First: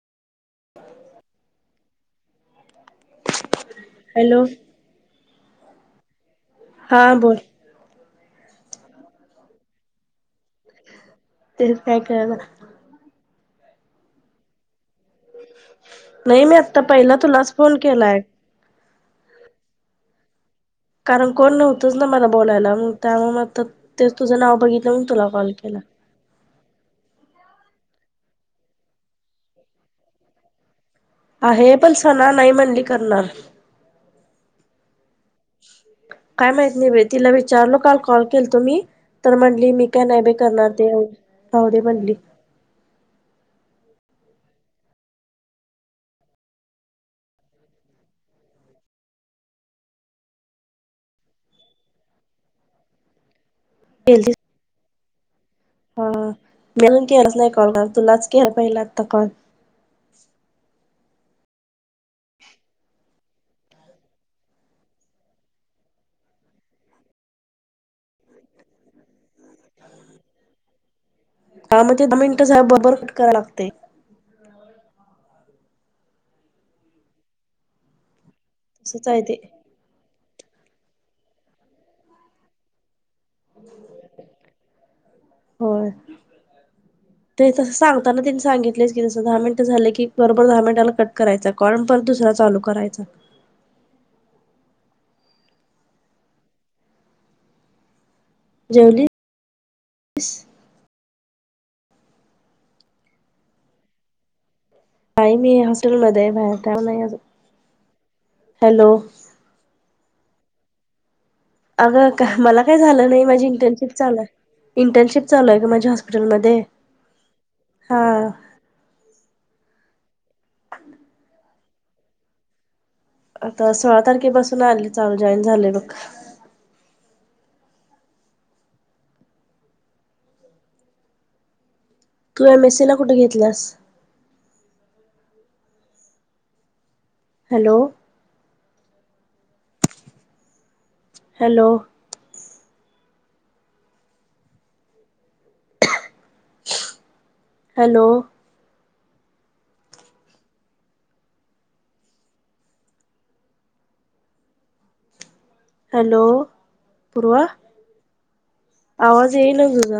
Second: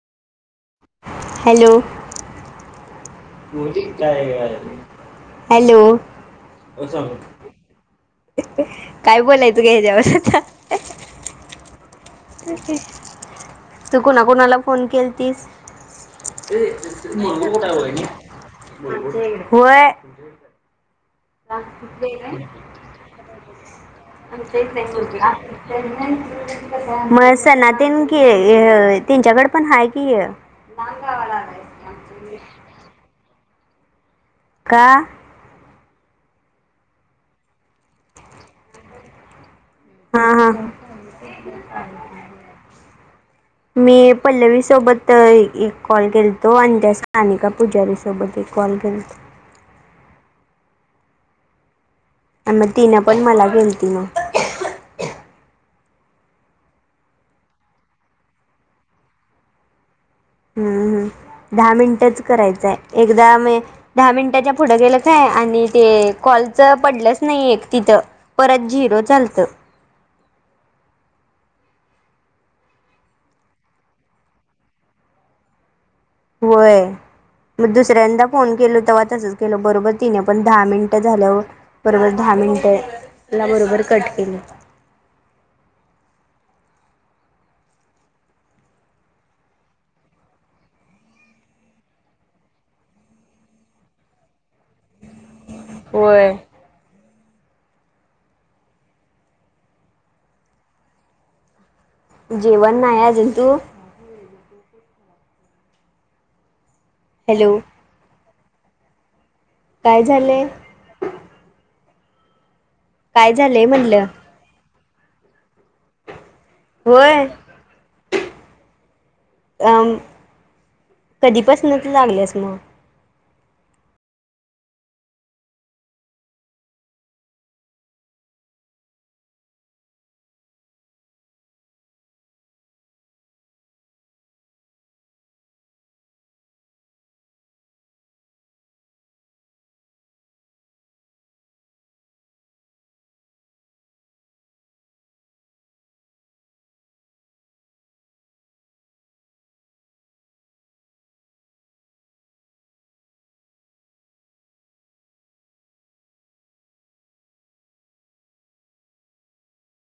hello काय hello हॅलोग हा बोल काय बोलाय तू का ह्याच्याेवला आता तर काय कळव तू कोणाकुणाला फोन केल तस नाही मी आता पहिला तुलाच फोन केलाय होय कारण कोण नव्हतंच ना मला बोलायला मग त्यामुळे म तेच तुझं नाव बघितलं म तुला कॉल केला म सनातीन कि त्यांच्याकडे पण हाय कि आहे पण सणा नाही म्हणली करणार का काय माहत नाही ब तिला विचारलो काल कॉल केल तुम्ही तर म्हण ली मीकनाय हा ब हा करणार ते आ आव दे म्हनली मी पल्लवी सोबत एक कॉल केेलतो आणि त्यासाठी नानिका पुजारी सोबत एक कॉल केेलो मग तिनं पण मला गेलती ना केलतीस हा मळून केलाच नाही कॉल कर तुलाच के पहिला आता कॉल हम्म हम् दहा मिनिटच करायचंय एकदा म दहा मिनिटाच्या पुढं गेलं काय आणि ते कॉ लच पडलंच नाही एक तिथं परत झिरो चालतं का म्हणजे द म इंटर साहेब बरोबर कट करा लागते होय मग दुसऱ्यांदा फोन केलो तेव्हा तसंच आहे तसच ते केल बरोबर तिने पण दहा मिनिटं झाल्यावर बरोबर दहा मिनटं बरोबर कट केली ह ते तसं सांगताना त्यांनी सांगितलेच की जसं दहा मिनट झाले की बरोबर दहा मिनिटाला कट करायचा कॉण पण दुसरा चालू करायचा वर जेवलीस जेवण नाही अजून तू नाही मी होस्टेलमध्ये आहे अजून बाहेर नाही हॅलो हॅलो काय झालय अगं का मला काय झालं नाही माझी झालंय इंटर्नशिप म्हणलं चालय इंटर्नशिप चालूय का माझी हॉस्पट म मध्ये होय हा अ कधीपासूनच लागल्यास मग आता सोळा तारखेपासून आले जॉईन झाले बघ तू एम एस सी कुठे घेतल्यास hello hello hello hello Purva आवाज येईल तुझा